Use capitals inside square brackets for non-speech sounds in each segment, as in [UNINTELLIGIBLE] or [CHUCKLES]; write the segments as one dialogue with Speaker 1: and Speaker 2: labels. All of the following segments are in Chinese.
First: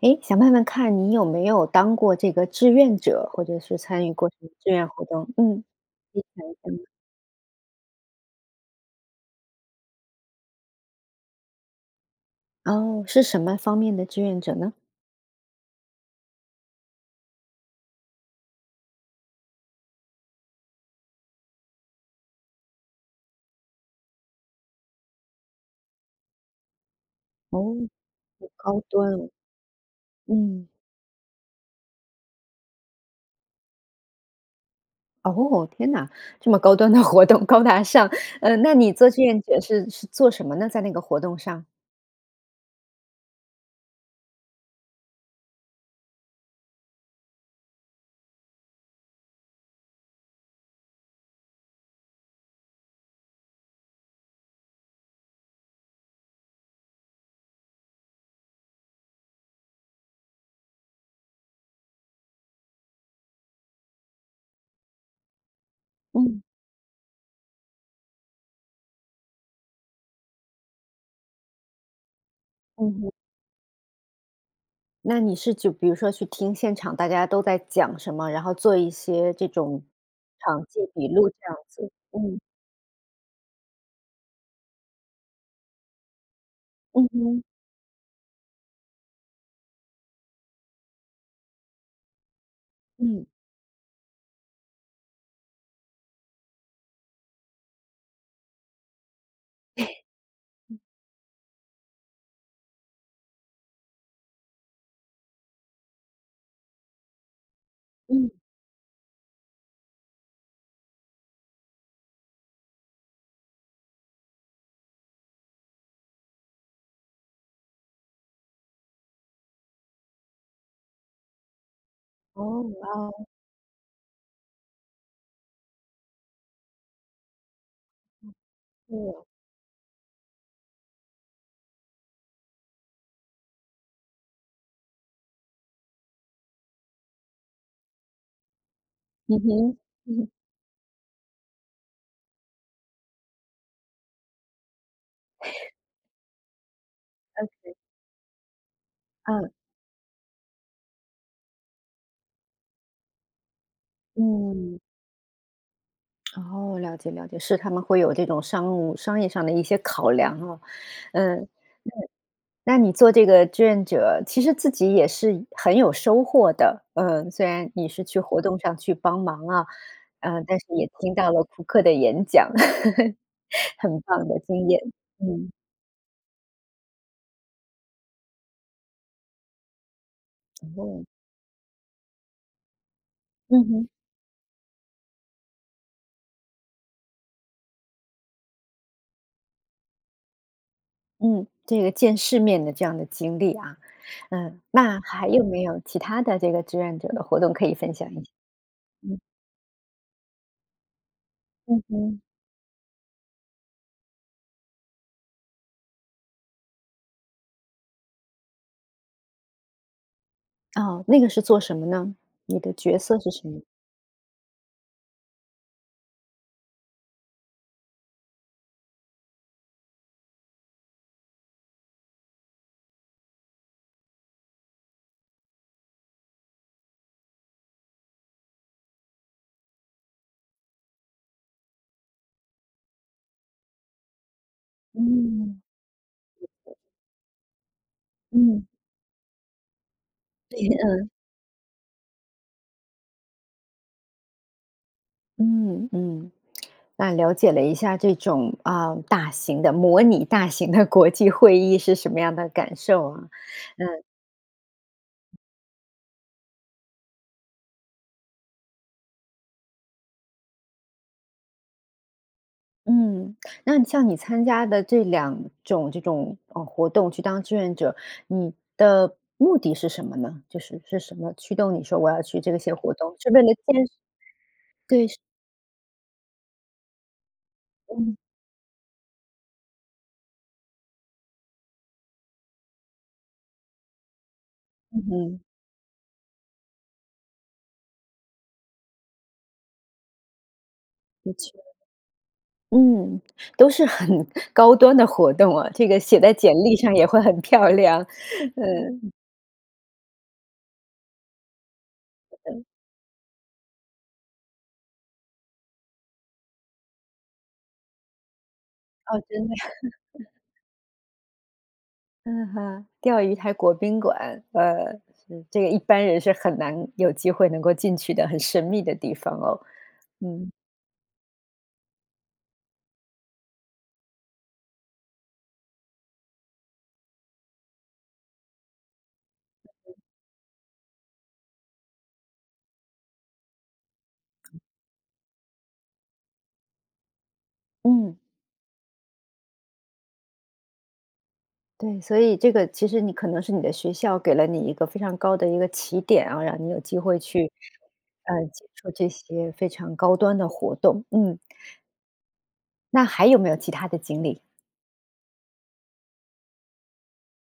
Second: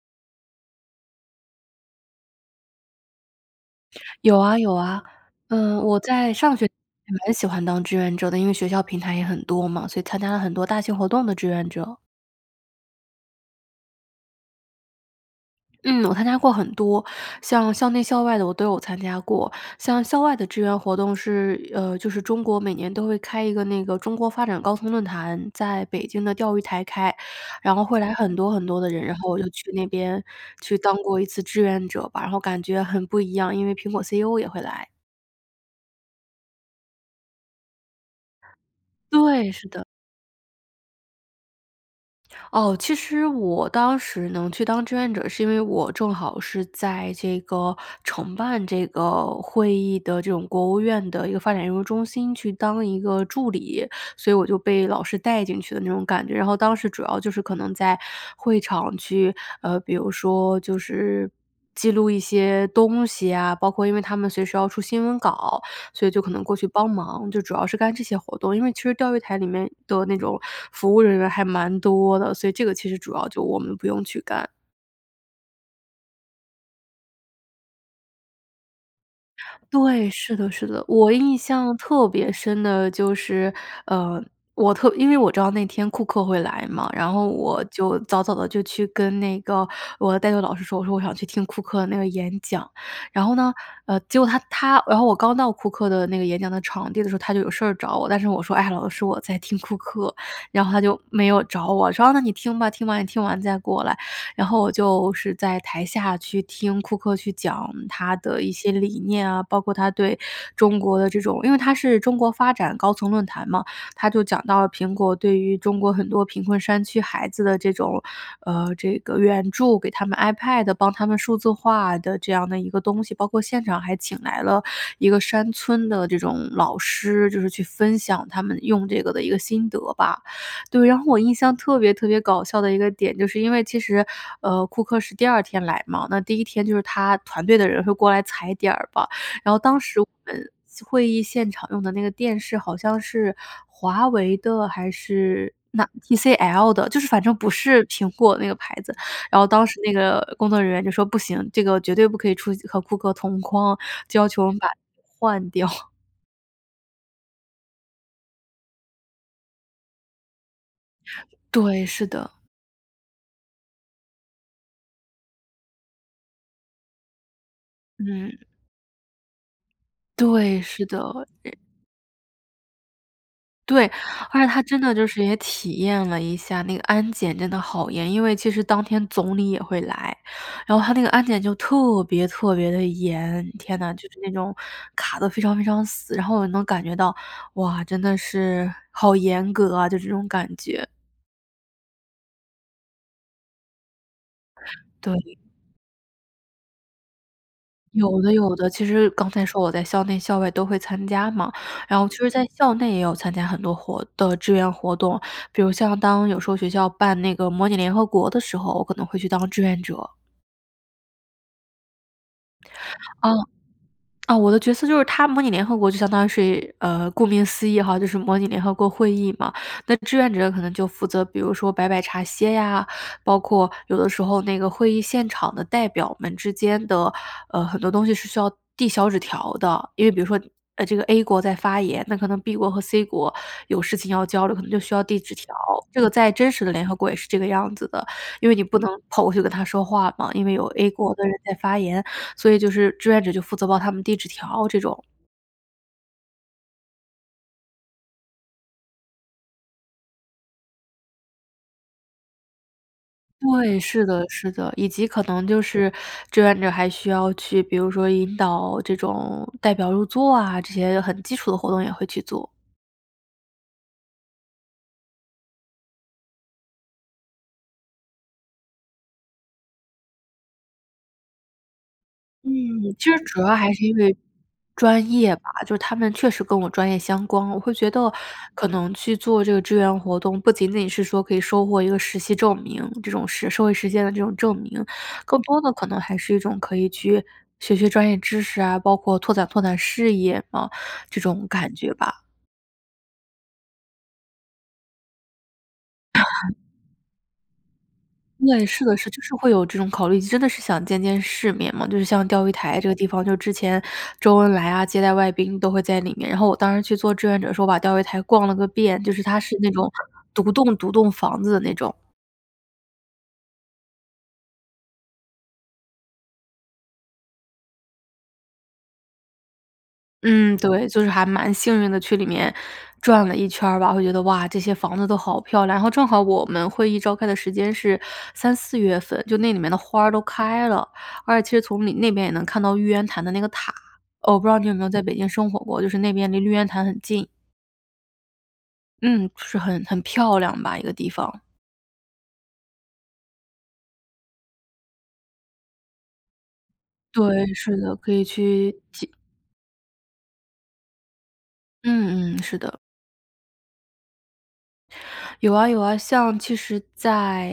Speaker 1: 诶，想问问看你有没有当过这个志愿者，或者是参与过什
Speaker 2: 有
Speaker 1: 么
Speaker 2: 啊，
Speaker 1: 志
Speaker 2: 有
Speaker 1: 愿
Speaker 2: 啊。
Speaker 1: 活动？嗯。
Speaker 2: 呃，我在上学
Speaker 1: [UNINTELLIGIBLE]
Speaker 2: [UNINTELLIGIBLE] 蛮喜欢当志愿者的，因为学校平台也很多嘛，所以参加了很多大型活动的志愿者。
Speaker 1: 哦，是什么方面的志愿者呢？
Speaker 2: 嗯，我参加过很多。像校内校外的，我都有参加过，像校外的志愿活动是呃，就是中国每年都会开一个那个中国发展高峰论坛，在北京的钓鱼台开。然
Speaker 1: 哦，
Speaker 2: 后会来很
Speaker 1: 很
Speaker 2: 多很
Speaker 1: 高
Speaker 2: 多的人，
Speaker 1: 端
Speaker 2: 然后
Speaker 1: 哦，
Speaker 2: 我就去那边
Speaker 1: 嗯。
Speaker 2: 去当过一次志愿者吧，然后感觉很不一样，因为苹果 CEO 也会来。
Speaker 1: 哦，天呐，这么高端的活动，高大上。呃，那你做志愿
Speaker 2: 对，
Speaker 1: 者
Speaker 2: 是的。
Speaker 1: 是是做什么呢？在那个活动上？
Speaker 2: 哦，其实我当时能去当志愿者是因为我正好是在这个承办这个会议的这种国务院的一个发展研究中心去当一个助理，所以我就被老师带进去的那种感觉。然后当时主要就是可能在会场去呃，比如说，就是记录一些东西啊，包括因为他们随时要出新闻稿，所以就可能
Speaker 1: 嗯。
Speaker 2: 过去帮忙，就主要是干这些活动。因为其实钓鱼台里面的那种服务人员还蛮多的，所以这个其
Speaker 1: 嗯
Speaker 2: 实
Speaker 1: 哼。
Speaker 2: 主要就我们不用去干。
Speaker 1: 那你是就比如说去听现场大家都在讲什么，然后做一些这种
Speaker 2: 对，是的，
Speaker 1: 场
Speaker 2: 是
Speaker 1: 记
Speaker 2: 的，
Speaker 1: 笔
Speaker 2: 我
Speaker 1: 录这
Speaker 2: 印
Speaker 1: 样
Speaker 2: 象
Speaker 1: 子，
Speaker 2: 特别
Speaker 1: 嗯。
Speaker 2: 深的就是，呃，我特因为我知道那天库克会来嘛，
Speaker 1: 嗯
Speaker 2: 然后
Speaker 1: 哼。
Speaker 2: 我就早早地就去跟那个我的代课老师说，我说：“我想去听库克的那个演讲。”然
Speaker 1: 嗯。
Speaker 2: 后呢呃，结果他他然后我刚到库克的那个演讲的场地的时候，他就有事儿找我，但是我说：“哎呀，老师我在听库
Speaker 1: [CHUCKLES]
Speaker 2: 克。”然后
Speaker 1: 嗯。
Speaker 2: 他就没有找我，说：“啊，那你听吧，听完你听完再过来。”然后我就是在台下去听库克去讲他
Speaker 1: 嗯。
Speaker 2: 的一些理念啊，包括他对中国的这种因为他是中国发展高层论坛嘛，他就讲到了苹果对于中国很多贫困山区孩子的这种呃，这个援助，给他们 iPad，帮他们数字化的这样的
Speaker 1: 哦，
Speaker 2: 一个
Speaker 1: 哇
Speaker 2: 东西，包
Speaker 1: 哦。
Speaker 2: 括现场还请来了一个山村的这种老师，就是去分享
Speaker 1: 啊，
Speaker 2: 他们用这
Speaker 1: 嗯。
Speaker 2: 个的一个心得吧。对，然后我印象特别特别搞笑的一个点，就是因为其实，呃，库克是第二天来嘛，那第一天就是他团队的人会过来踩点儿吧，
Speaker 1: 嗯
Speaker 2: 然后
Speaker 1: 哼，
Speaker 2: 当时我
Speaker 1: 嗯。
Speaker 2: 们四会议现场用的那个电视好像是华为的还是
Speaker 1: [CHUCKLES]
Speaker 2: 那 TCL 的，就是反正不
Speaker 1: Okay。
Speaker 2: 是苹果那个牌子，然后
Speaker 1: 嗯。
Speaker 2: 当时那个工作人员就说：“不行，这个绝对不可以出去和库克同框”，就要求我们把
Speaker 1: 嗯。
Speaker 2: 换掉。
Speaker 1: 哦，了解，了解。是他们会有这种商务商业上的一些考量啊，嗯。那
Speaker 2: 对，是的。
Speaker 1: 那你做这个志愿者，其实自己也是很有收获的，呃，虽然你是去活
Speaker 2: 嗯。
Speaker 1: 动上去帮忙啊，呃，但
Speaker 2: 对，
Speaker 1: 是
Speaker 2: 是
Speaker 1: 也
Speaker 2: 的，
Speaker 1: 听
Speaker 2: 然
Speaker 1: 到了库克的演讲，[CHUCKLES]
Speaker 2: 对，
Speaker 1: 很棒的
Speaker 2: 而且它
Speaker 1: 经验，
Speaker 2: 真的就是也
Speaker 1: 嗯。
Speaker 2: 体验了一下那个安检真的好严，因为其实当天总理也会来，然后它那
Speaker 1: 哦。
Speaker 2: 个安检就特别特别的严。
Speaker 1: 嗯
Speaker 2: 天
Speaker 1: 哼。
Speaker 2: 呐，就是那种卡得非常非常死，然后也能感觉到哇，真的是好严格啊，就这种感觉。
Speaker 1: 嗯，这个见世面的这样的经历啊。嗯，那
Speaker 2: 对。
Speaker 1: 还有没有其它的这个志愿者的活动可以分享一
Speaker 2: 有的，
Speaker 1: 下？
Speaker 2: 有的，其实
Speaker 1: 嗯。
Speaker 2: 刚才说我在校内、校外都会参加嘛。
Speaker 1: 嗯
Speaker 2: 然后其
Speaker 1: 哼。
Speaker 2: 实在校内也有参加很多活的志愿活动，比如像当有时候学校办那个模拟联合国的时候，我可能会去当志愿者。
Speaker 1: 哦，那个是做什么呢？你的角色
Speaker 2: 哦，
Speaker 1: 是什么？
Speaker 2: 啊，我的角色就是它模拟联合国就相当于是呃，顾名思义哈，就是模拟联合国会议嘛。那志愿者可能就负责，比如说，摆摆茶歇呀，包括有的时候那个会议现场的代表们之间的，呃，很多东西是需要递小纸条的。因为比如说，呃，这个 a 国在发言，那可能 b 国和 c 国，有事情要交流，可能就需要递纸条。
Speaker 1: 嗯。
Speaker 2: 这个在真实的联合国也是这个样子的，因为你
Speaker 1: 嗯。
Speaker 2: 不能跑过去跟他说话嘛，因为有
Speaker 1: 对，
Speaker 2: a
Speaker 1: 嗯。
Speaker 2: 国的人在发言，所以就是志愿者就负责帮他们递纸条这种。
Speaker 1: 嗯嗯。那了解了一下，这种，啊，大型的模拟大型的国际会议是什么样的感受啊，
Speaker 2: 对，
Speaker 1: 嗯。
Speaker 2: 是的是的。以及可能就是，志愿者还需要去，比如说引导这种代表入座啊，这些很基础的活动也会去做。
Speaker 1: 嗯，那像你参加的这2种这种，呃，活动去当志愿者，你的目的是什么呢？就是，是什么驱动你说我要去
Speaker 2: 嗯，
Speaker 1: 这些活
Speaker 2: 其
Speaker 1: 动，
Speaker 2: 实
Speaker 1: 是
Speaker 2: 主
Speaker 1: 为了
Speaker 2: 要还是
Speaker 1: 见识？
Speaker 2: 因为
Speaker 1: 对，
Speaker 2: 专
Speaker 1: 是
Speaker 2: 业吧。就是他们确实跟我专业相关，我会觉得，
Speaker 1: 嗯。
Speaker 2: 可能去做这个志愿活动，不仅仅是说，可以收获一个实习证明，这种社社会实践的这种证明，
Speaker 1: 嗯
Speaker 2: 更
Speaker 1: 哼。
Speaker 2: 多的，可能还是一种可以去，学学专业知识啊，包括拓展拓展事业，嗯，这
Speaker 1: 的
Speaker 2: 种
Speaker 1: 确。
Speaker 2: 感觉吧。
Speaker 1: 嗯，都是很高端的活动啊，这个写在简历上也会很漂亮，
Speaker 2: 对，是的，是，
Speaker 1: 嗯。
Speaker 2: 就是会有这种考虑，真的是想见见世面嘛，就是像钓鱼
Speaker 1: 嗯。
Speaker 2: 台这个地方，就之前周恩来啊，接待外宾都会在里面。然后我当时去做志愿者时候把钓鱼台逛了个遍，就
Speaker 1: 哦，
Speaker 2: 是它
Speaker 1: 真的呀。
Speaker 2: 是那种，
Speaker 1: [CHUCKLES]
Speaker 2: 独栋、独栋房子的那种。
Speaker 1: 嗯哼，钓鱼台国宾馆。呃，是，这个一般人是很难有机会能够进去的，很神秘的地方哦，嗯。
Speaker 2: 嗯，对，就是还蛮幸运地去里面，转了一圈儿吧。我觉得，哇，这些房子都好漂亮。然后正好我们会议召开的时间是三、四月份，就那里面的花儿都开了，而且其实从里那边也能看到玉渊潭的那个塔。呃，我不知道你有没有在北京生活过，就是那边离玉渊潭很近。
Speaker 1: 嗯。
Speaker 2: 嗯，是很-很漂亮吧，一个地方。
Speaker 1: 对，所以这个其实你可能是你的学校给了你一个非常高的一个起点啊，让你有机会去，
Speaker 2: 对，是的，可以
Speaker 1: 呃，接
Speaker 2: 去
Speaker 1: 受这
Speaker 2: 体
Speaker 1: 些非常高端的活动，嗯。
Speaker 2: 嗯嗯，是的。
Speaker 1: 那还有没有其他的经历？
Speaker 2: 有啊有啊，像其实在，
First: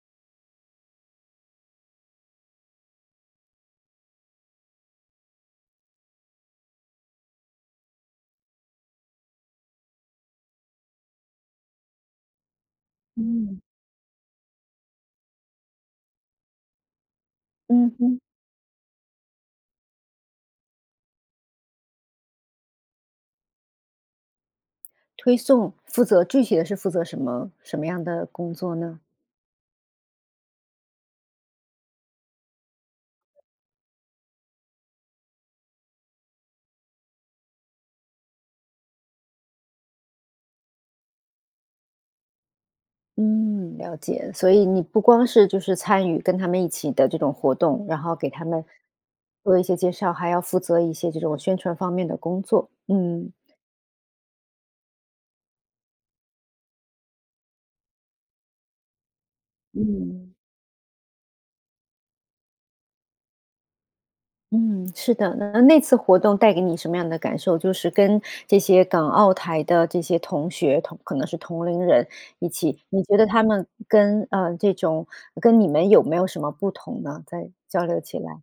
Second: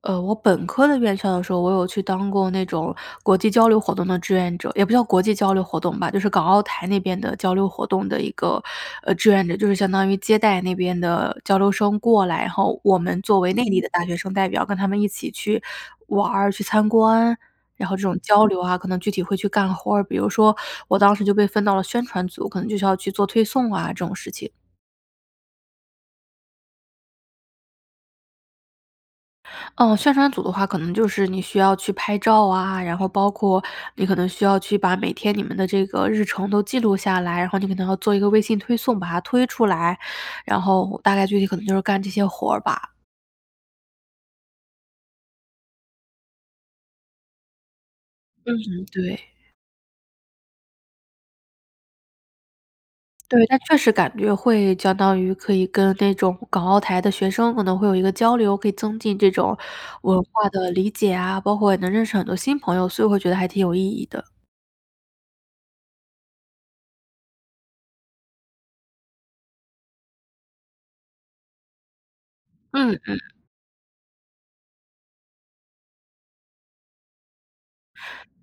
Speaker 2: 呃，我本科的院校的时候，我有去当过那种国际交流活动的志愿者，也不叫国际交流活动吧，就是港澳台那边的交流活动的一个，呃志愿者。就是相当于接待那边的交流生过来，然后我们作为
Speaker 1: 嗯。
Speaker 2: 内地的大学生代表跟他们一起，去玩儿，去参观。然
Speaker 1: 嗯
Speaker 2: 后这种
Speaker 1: 哼。
Speaker 2: 交流啊，可能具体会去干活儿，比如说我当时就被分到了宣传组，可能就是要去做推送啊，这种事情。
Speaker 1: 推送，负责具体的是负责什么什么样的工作呢？
Speaker 2: 呃，宣传组的话可能就是你需要去拍照啊，然后包括你可能需要去把每天你们的这个日程都记录下来。然后你可能要做一个微信推送，把它推出来，然后大概具体可能就是干这些活儿吧。
Speaker 1: 嗯，了解，所以你不光是就是参与跟他们一起的这种活动，然后给他
Speaker 2: 嗯
Speaker 1: 们
Speaker 2: 哼，对。
Speaker 1: 做一些介绍，还要负责一些这种宣传方面的工作，嗯。
Speaker 2: 对，但确实感觉会相当于可以跟那种港澳台的学生可能会有一个交流，可以增进这种，文
Speaker 1: 嗯。
Speaker 2: 化的理解啊，包括也能认识很多新朋友，所以我会觉得还挺有意义的。
Speaker 1: 嗯，是的。那-那次活动带给你什么样的感受，就是跟这些港澳台的这些同学同可能是同龄人一起，
Speaker 2: 嗯
Speaker 1: 你觉
Speaker 2: 嗯。
Speaker 1: 得他们跟，呃，这种跟你们有没有什么不同呢？在交流起来。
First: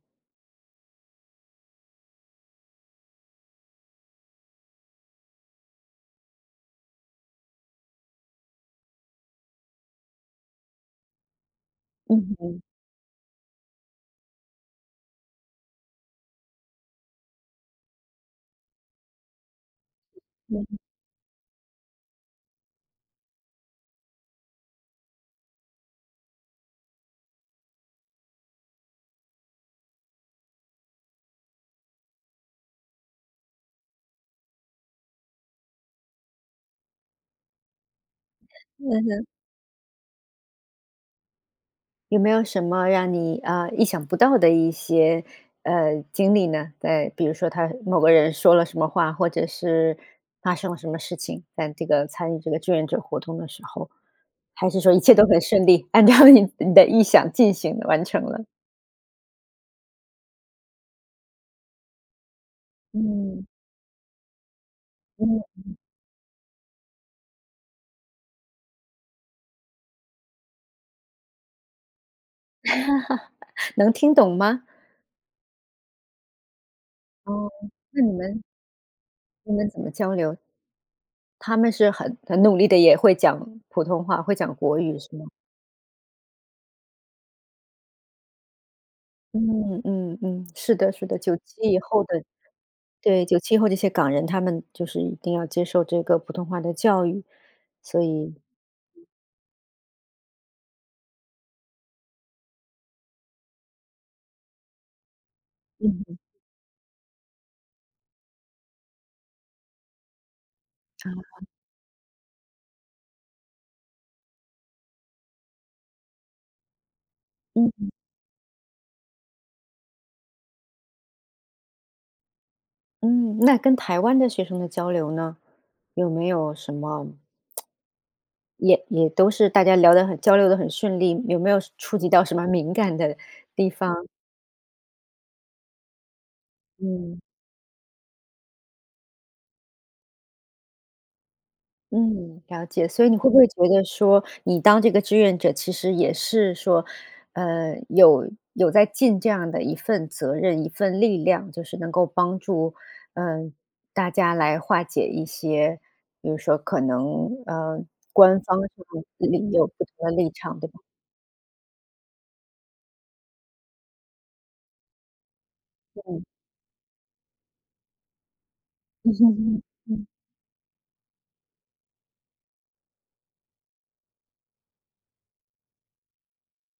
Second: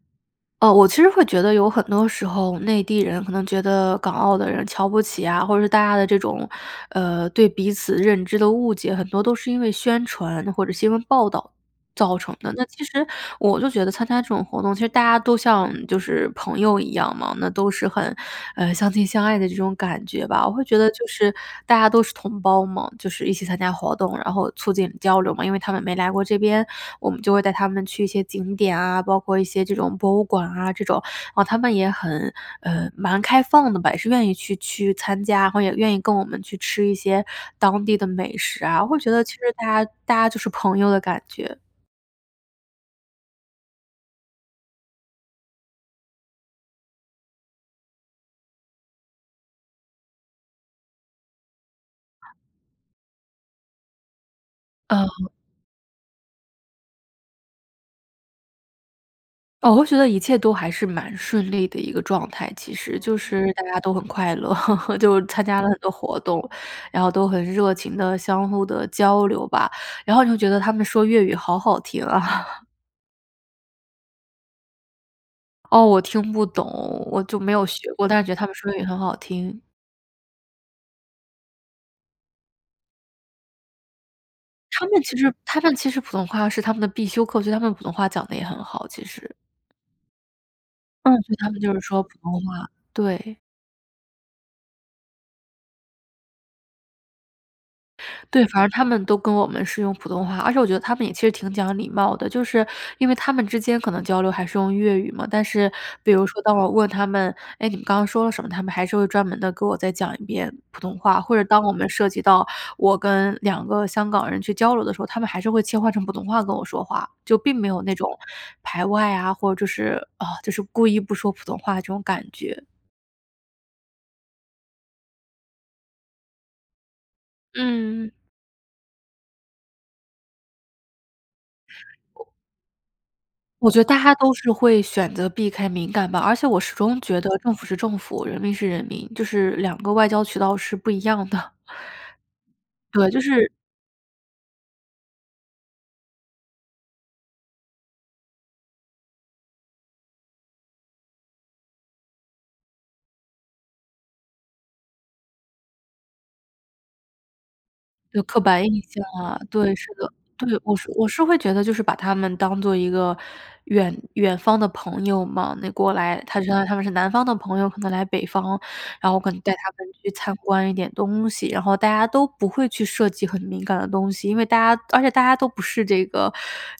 Speaker 2: 呃我其实会觉得有很多时候，内地人可能觉得，港澳的人瞧不起呀，或者大家的这种，呃，对彼此认知的误解很多都是因为宣传或者新闻报道造成
Speaker 1: 嗯
Speaker 2: 的。
Speaker 1: 哼。
Speaker 2: 那其实我就觉得参加这种活动，其实大家都像就是朋友一样嘛，那都是很，呃，相亲相爱的这种感觉吧。我会
Speaker 1: 嗯哼。
Speaker 2: 觉得就是大家都是同胞嘛，就是一起参加活动，然后促进交流嘛。因为他们没来过这边，我们就会带他们去一些景点啊，包括一些这种博物馆啊这种，啊他们也很，呃，蛮开放的吧，也是愿意去-去参加，然后也愿意跟我们去吃一些当地的美食啊，我
Speaker 1: 嗯
Speaker 2: 会觉得
Speaker 1: 哼。
Speaker 2: 其实大家大家就是朋友的感觉。
Speaker 1: 有没有什么让你，呃，意想不到的一些，呃，经历呢？对，比如说他某个人说了什么话，或者是发生了什么事情？在这个参与这个志愿者活动的时候。还是说一切都
Speaker 2: 呃。
Speaker 1: 很顺利，按照你你的意想进行完成了。
Speaker 2: 哦，我觉得一切都还是蛮顺利的一个状态其实。就
Speaker 1: 嗯。
Speaker 2: 是大家都很快乐，[CHUCKLES] 就
Speaker 1: 嗯
Speaker 2: 参加了
Speaker 1: 嗯。
Speaker 2: 很多活动，然后都很热情地相互地交流吧，然后就觉得他们说粤语好好听啊。[CHUCKLES]
Speaker 1: [CHUCKLES] 能听懂吗？
Speaker 2: 哦，我听不懂，我就没
Speaker 1: 哦，
Speaker 2: 有学
Speaker 1: 那
Speaker 2: 过，
Speaker 1: 你
Speaker 2: 但是觉得
Speaker 1: 们
Speaker 2: 他们说粤语很好
Speaker 1: 你
Speaker 2: 听。
Speaker 1: 们怎么交流？他们是很很努力的，也会讲普通话会讲国
Speaker 2: 他
Speaker 1: 语
Speaker 2: 们
Speaker 1: 是
Speaker 2: 其
Speaker 1: 吗？
Speaker 2: 实他们其实普通话是他们的必修课，所以他们普通话讲得也很好，其实。
Speaker 1: 嗯，嗯，嗯，是的是的。
Speaker 2: 嗯，所
Speaker 1: 九
Speaker 2: 以他们
Speaker 1: 七
Speaker 2: 就
Speaker 1: 以
Speaker 2: 是说
Speaker 1: 后
Speaker 2: 普
Speaker 1: 的
Speaker 2: 通话，
Speaker 1: 对，
Speaker 2: 对。
Speaker 1: 97以后这些港人，他们就是一定要接受这个普通话的教育，所以
Speaker 2: 对，反正他们都跟我们是用普通话，而且我觉得他们也其实挺讲礼貌的。就是因为他们之间可能交流还是用粤语嘛，但是
Speaker 1: 嗯
Speaker 2: 比
Speaker 1: 嗯。
Speaker 2: 如说当我问他们：“哎，你们刚刚说了什么？”他们还是会专门地跟我再讲一遍普通话。或者
Speaker 1: 啊。
Speaker 2: 当我们涉及到我跟2个香港人去交流的时候，他们还是会切换成普通话跟我说话.就并没
Speaker 1: 嗯
Speaker 2: 有
Speaker 1: 嗯。
Speaker 2: 那种排外啊，或者是，呃，就是故意不说普通话这种感觉。
Speaker 1: 嗯，那跟台湾的学生的交流呢？有没有什么 [SMACKS LIPS]
Speaker 2: 嗯。
Speaker 1: 也也都是大家聊得很交流得很顺利，有没有涉触及到
Speaker 2: 哦。
Speaker 1: 什么敏感的地
Speaker 2: 我觉得大
Speaker 1: 方？
Speaker 2: 家都是会选择避开敏感吧，而且我始终觉
Speaker 1: 嗯。
Speaker 2: 得政府是政府、人民是人民，就是两个外交渠道是不一样的。
Speaker 1: 嗯，了
Speaker 2: [CHUCKLES]
Speaker 1: 解。所以
Speaker 2: 对，
Speaker 1: 你
Speaker 2: 就
Speaker 1: 会不会
Speaker 2: 是
Speaker 1: 觉得说你当这个志愿者，其实也是说，呃，有有在尽这样的一份责任、一份力量。就是能够帮助，呃，大家来化解一些，比如说可能，呃，
Speaker 2: 对，
Speaker 1: 官
Speaker 2: 刻
Speaker 1: 方
Speaker 2: 板印象啊，
Speaker 1: [UNINTELLIGIBLE] 有
Speaker 2: 对，
Speaker 1: 不
Speaker 2: 是
Speaker 1: 同的
Speaker 2: 的。
Speaker 1: 立
Speaker 2: 对，
Speaker 1: 场，对
Speaker 2: 我
Speaker 1: 吧？
Speaker 2: 是我是会觉得就是把他们当做一个远远方的朋友嘛。那过来
Speaker 1: 嗯。
Speaker 2: 他就相当于他们是南方的朋友，可能来北方，然后可能带
Speaker 1: [CHUCKLES]
Speaker 2: 他们
Speaker 1: 嗯。
Speaker 2: 去参观一点东西。然后大家都不会去涉及很敏感的东西，因为大家而且大家都不是这个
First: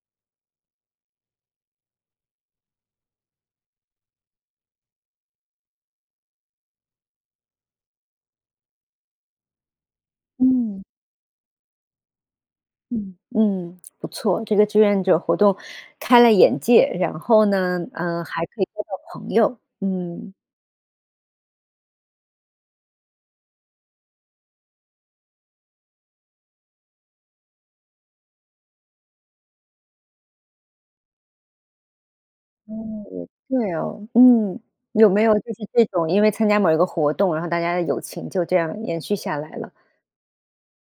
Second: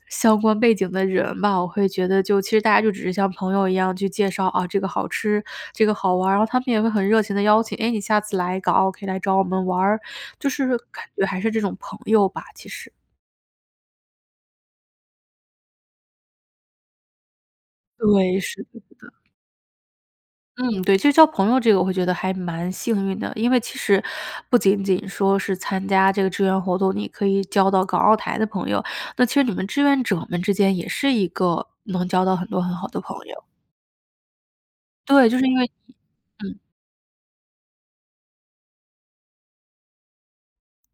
Speaker 2: 相关背景的人嘛。我会觉得就其实大家就只是像朋友一样去介绍，哦，这个好吃、这个好玩儿，然后他们也会很热情地邀请，哎，你下次来港澳可以来找我们玩儿，就是
Speaker 1: 嗯。
Speaker 2: 感觉还是这种朋友吧，其实。
Speaker 1: 嗯，嗯，不错。这个志愿者活动开了眼界，然后呢，呃，
Speaker 2: 对，
Speaker 1: 还可
Speaker 2: 是
Speaker 1: 以
Speaker 2: 的是
Speaker 1: 交
Speaker 2: 的。
Speaker 1: 到朋友，嗯。
Speaker 2: 嗯，对，就交朋友这个我会觉得还蛮幸运的。因为其实不仅仅说是参加这个志愿活动，你可以交到港澳台的朋友，那其实你们志愿者们之间也是一个能交到很多很
Speaker 1: 嗯，
Speaker 2: 好的朋友。
Speaker 1: 对哦，嗯，有没
Speaker 2: 对，
Speaker 1: 有
Speaker 2: 就是
Speaker 1: 就
Speaker 2: 因
Speaker 1: 是
Speaker 2: 为
Speaker 1: 这种因为参
Speaker 2: 嗯。
Speaker 1: 加某一个活动，然后大家的友情就这样延续下来了？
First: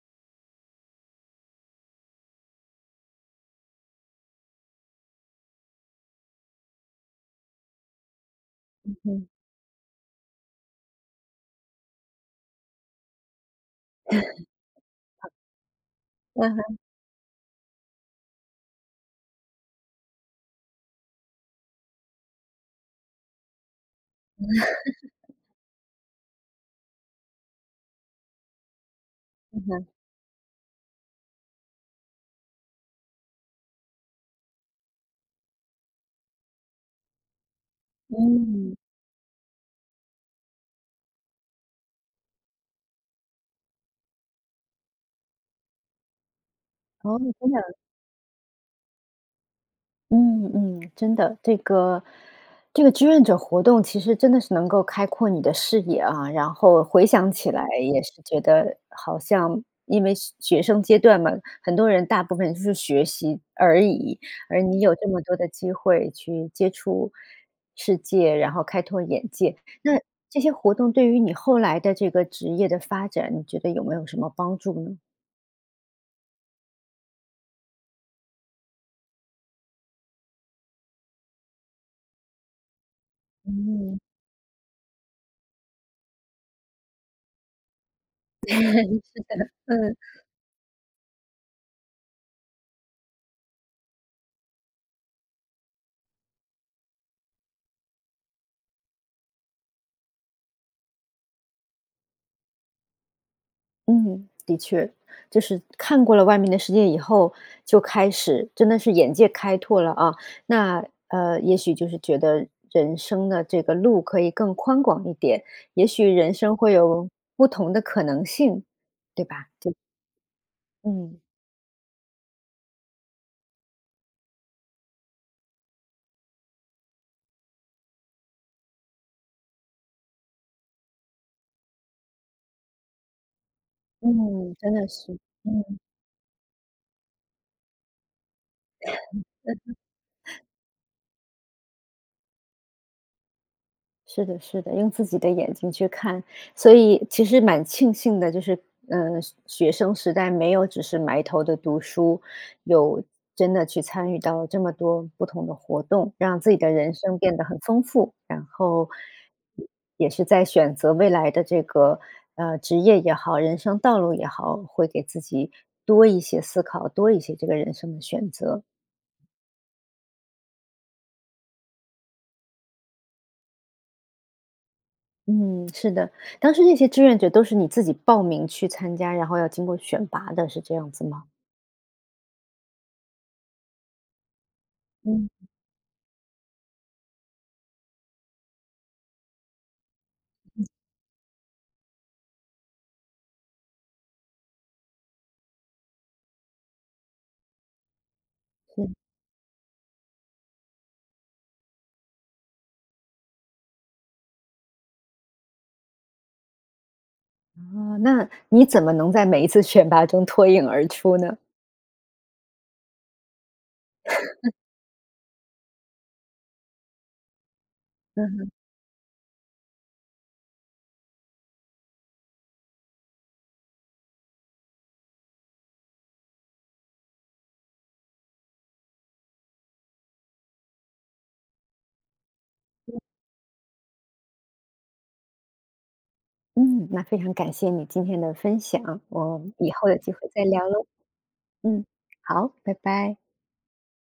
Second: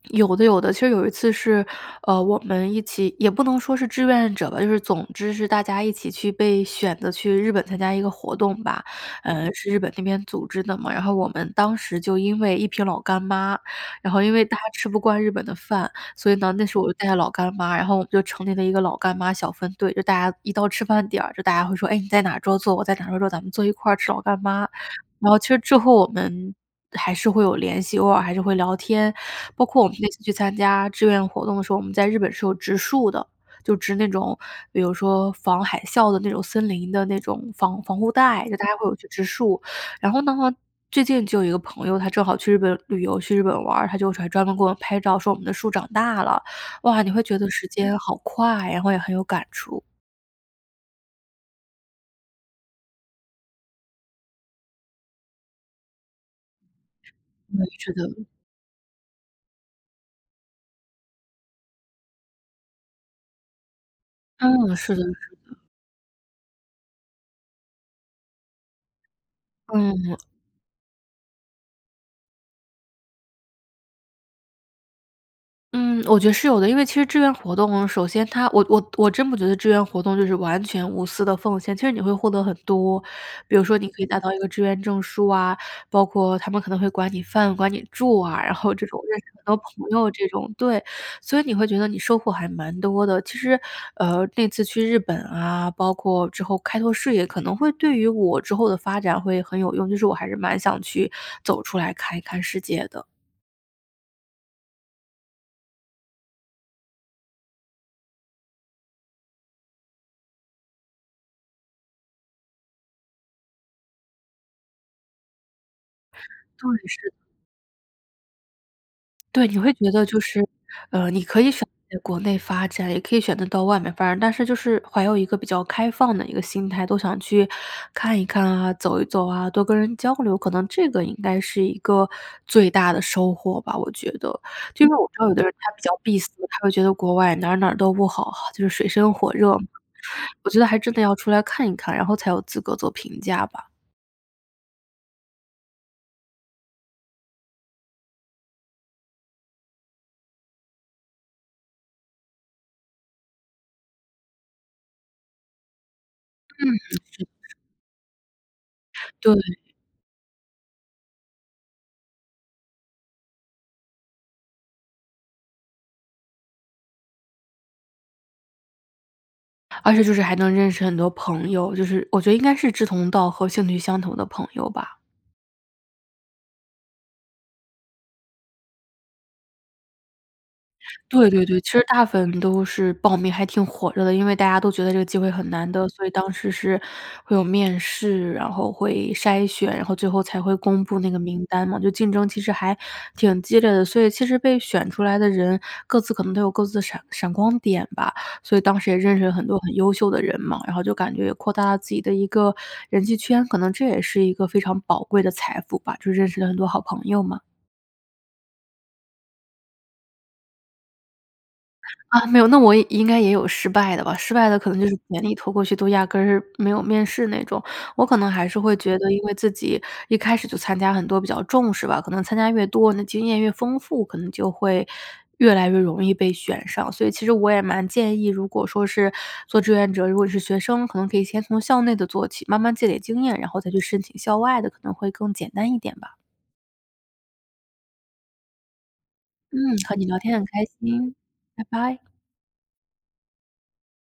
Speaker 2: 有的有的，其实有一次是，呃，我们一起也不能说是志愿者吧，就是总之是大家一起去被选择去日本参加一个活动吧。
Speaker 1: 嗯哼。
Speaker 2: 呃，是日本那边组织的嘛，然后我们当时就因为一瓶老干妈，然后因为大家吃不惯日
Speaker 1: 嗯，
Speaker 2: 本的饭，所以呢，
Speaker 1: 嗯
Speaker 2: 那时
Speaker 1: 哼。
Speaker 2: 候我就带着老干妈，然后我们就成立了一个老干妈小分队。就大家一到吃饭点儿，就大家会说，：“哎，你在哪桌坐？我在哪桌坐，咱们坐一块吃老干妈。”然后其实之后我们还是会有联系，偶尔还是会聊天，
Speaker 1: 嗯
Speaker 2: 包括
Speaker 1: 哼。
Speaker 2: 我们那次去参加志愿活动的时候，我们在日本是有植树的，就植那种比如说防海啸的那种森林的那种防防护带，就大家
Speaker 1: 嗯。
Speaker 2: 会有去植树。然后呢，最近就有一个朋友，他正好去日本旅游，去日本玩儿，他就专门给我们拍照说我们的树长大了，哇，你
Speaker 1: 哦，
Speaker 2: 会觉得
Speaker 1: 真
Speaker 2: 时
Speaker 1: 的。
Speaker 2: 间好快，然后也很有感触。
Speaker 1: 嗯，嗯，真的，这个，这个志愿者活动其实真的是能够开阔你的视野啊，然后回想起
Speaker 2: 嗯，
Speaker 1: 来
Speaker 2: 是
Speaker 1: 也是
Speaker 2: 的。
Speaker 1: 觉得，好像因为学学生阶段嘛，很多人大部分是学习而已，而
Speaker 2: 嗯，
Speaker 1: 你有
Speaker 2: 是的
Speaker 1: 这
Speaker 2: 是
Speaker 1: 么多的
Speaker 2: 的。
Speaker 1: 机会去接触世界，然后开拓眼界。那，
Speaker 2: 嗯。
Speaker 1: 这些活动对于你后来的这个职业的发展，你觉得有没有什么帮助呢？
Speaker 2: 嗯，我觉得是有的。因为其实志愿活动，首先它我我我真不觉得志愿活动就是完全无私地奉献，其实你会获得很多。比如说你
Speaker 1: 嗯。
Speaker 2: 可以拿到一个志愿证书啊，包括他们可能会管你饭管你住啊，
Speaker 1: [LAUGHS]
Speaker 2: 然
Speaker 1: 是
Speaker 2: 后这种
Speaker 1: 的，
Speaker 2: 认识很多朋
Speaker 1: 嗯。
Speaker 2: 友这种，对，所以你会觉得你收获还蛮多的。其实，呃，那次去日本啊，包括之后开拓视野，可能会对于我之后的发展会很有用，就是我还是蛮想去，走出来看一看世界的。
Speaker 1: 嗯，的确。就是看过了外面的世界以后，就开始真的是眼界开拓了啊。那，呃，也许就是觉得人生的这个路可以更宽广一点，也许人生
Speaker 2: 对，
Speaker 1: 会有
Speaker 2: 是。
Speaker 1: 不同的可能性，对
Speaker 2: 对，
Speaker 1: 吧？
Speaker 2: 你会
Speaker 1: 就
Speaker 2: 觉得就是，呃，
Speaker 1: 嗯。
Speaker 2: 你可以选择在国内发展，也可以选择到外面发展，但是就是怀有一个比较开放的一个心态。都想去看一看啊，走一走啊，多跟人交流，可能这个应该是一个最大的收获吧，我觉得。
Speaker 1: 嗯，真
Speaker 2: 就
Speaker 1: 的
Speaker 2: 是我
Speaker 1: 是，
Speaker 2: 知道有的人他
Speaker 1: 嗯。
Speaker 2: 比较闭塞，他会觉得国外哪儿哪儿都不好，就是水深火热。我觉得还真的要出来看一看，然后才有资格做评价吧。
Speaker 1: 是的，是的，用自己的眼睛去看。所以其实蛮庆幸的，就是，呃，学学生时代没有只是埋头地读书，有真的去参与到这么多不同的活动，让自己
Speaker 2: 嗯，
Speaker 1: 的
Speaker 2: 是的是
Speaker 1: 人生变得
Speaker 2: 的。
Speaker 1: 很丰富。然后，
Speaker 2: 对。
Speaker 1: 也是在选择未来的这个，呃，职业也好，人生道路也好，会给自己多一些思考，多一些这个人生的选择。
Speaker 2: 而且就是还能认识很多朋友，就是我觉得应该是志同道合，兴趣相投的朋友吧。
Speaker 1: 嗯，是的。当时那些志愿者都是你自己报名去参加，然后要经过选拔的，是这样子吗？
Speaker 2: 对对对，其实大部分都是报名还挺火热的。因为大家都觉得这个机会
Speaker 1: 嗯。
Speaker 2: 很难得，所以当时是会有面试，然后会筛选，然后最后才会
Speaker 1: 嗯。
Speaker 2: 公布那个名单嘛。就竞争其实还挺激烈的，所以其实被选出来的人各自可能都有各自的闪闪光点吧。所以当时
Speaker 1: 嗯。
Speaker 2: 也认识了很多很优秀的人嘛，然后就感觉也扩大了自己的一个人际圈，可能这也是一个非常宝贵的财富吧，就认识了很多好朋友嘛。
Speaker 1: 哦，那你怎么能在每一次选拔中脱颖而出呢？
Speaker 2: 啊，没有，那我应该也有失败的吧。失败
Speaker 1: [LAUGHS]
Speaker 2: 的可能就是简历投过去都压根儿没有面试那种。我可能
Speaker 1: 嗯
Speaker 2: 还
Speaker 1: 哼。
Speaker 2: 是会觉得因为自己一开始就参加很多比较重视吧，可能参加越多，那经验越丰富，可能就会越来越容易被选上。所以其实我也蛮建议，如果说是做志愿者，如果是学生，可能可以先从校内的做起，慢慢积
Speaker 1: 嗯。
Speaker 2: 累经验，然后再去申请校外的可能会更简单一点吧。
Speaker 1: 嗯，那非常感谢你今天的分享，我以
Speaker 2: 嗯，
Speaker 1: 后
Speaker 2: 和
Speaker 1: 有
Speaker 2: 你
Speaker 1: 机
Speaker 2: 聊
Speaker 1: 会
Speaker 2: 天
Speaker 1: 再
Speaker 2: 很开
Speaker 1: 聊咯。
Speaker 2: 心，拜
Speaker 1: 嗯，
Speaker 2: 拜。
Speaker 1: 好，拜拜。